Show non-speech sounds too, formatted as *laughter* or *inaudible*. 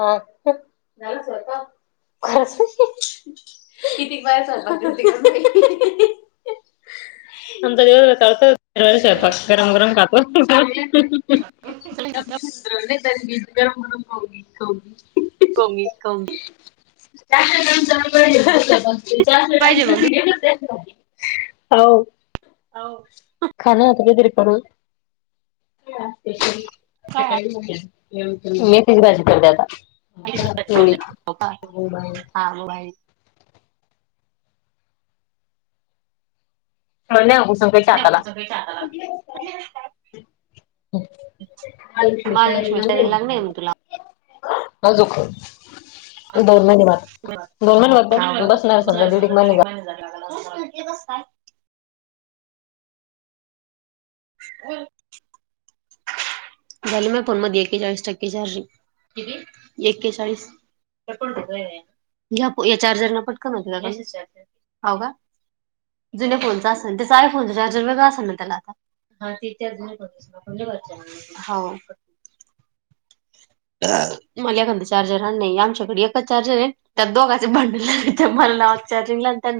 हा. ह. झाला स्वयपाक? *unintelligible* *inaudible* समजलेवर, टाळतेत. कर स्वयपाक. गरम - गरम खातो. *inaudible* गरम- गरम *unintelligible* कोंगी - कोंगी. *inaudible* मग आव. आवं. खाणं आता काय तरी करून. *unintelligible* मेथीची भाजी करते आता. *unintelligible* आगं, बाई. *unintelligible* च्या आताला. *unintelligible* कालच मी महालक्ष्मी तयारीला साडी लागले. लागणार मग तुला आजूक दोन महिने बात. दोन महिने ब बसणार. समजा, दीड एक महिना जात ऊष्ट केलस काय? *unintelligible* झाली म फोनमध्ये, एकेचाळीस टक्के चार्जिंग. किती? एकेचाळीस. *unintelligible* या - या चार्जरनं पटकन *unintelligible* हो, का? जुन्या फोनचा असन. त्याचा आय फोनच चार्जर वेगळं असल ना, त्याला आता. हा, तिथे अजून पण *unintelligible* हो. *inaudible* *inaudible* मला एखांद चार्जर आण नं. आमच्याकडे एकच चार्जरय. त्यात दोघांचे भांडण लागत्या. मला लावायचं चार्जिंगला न त्यान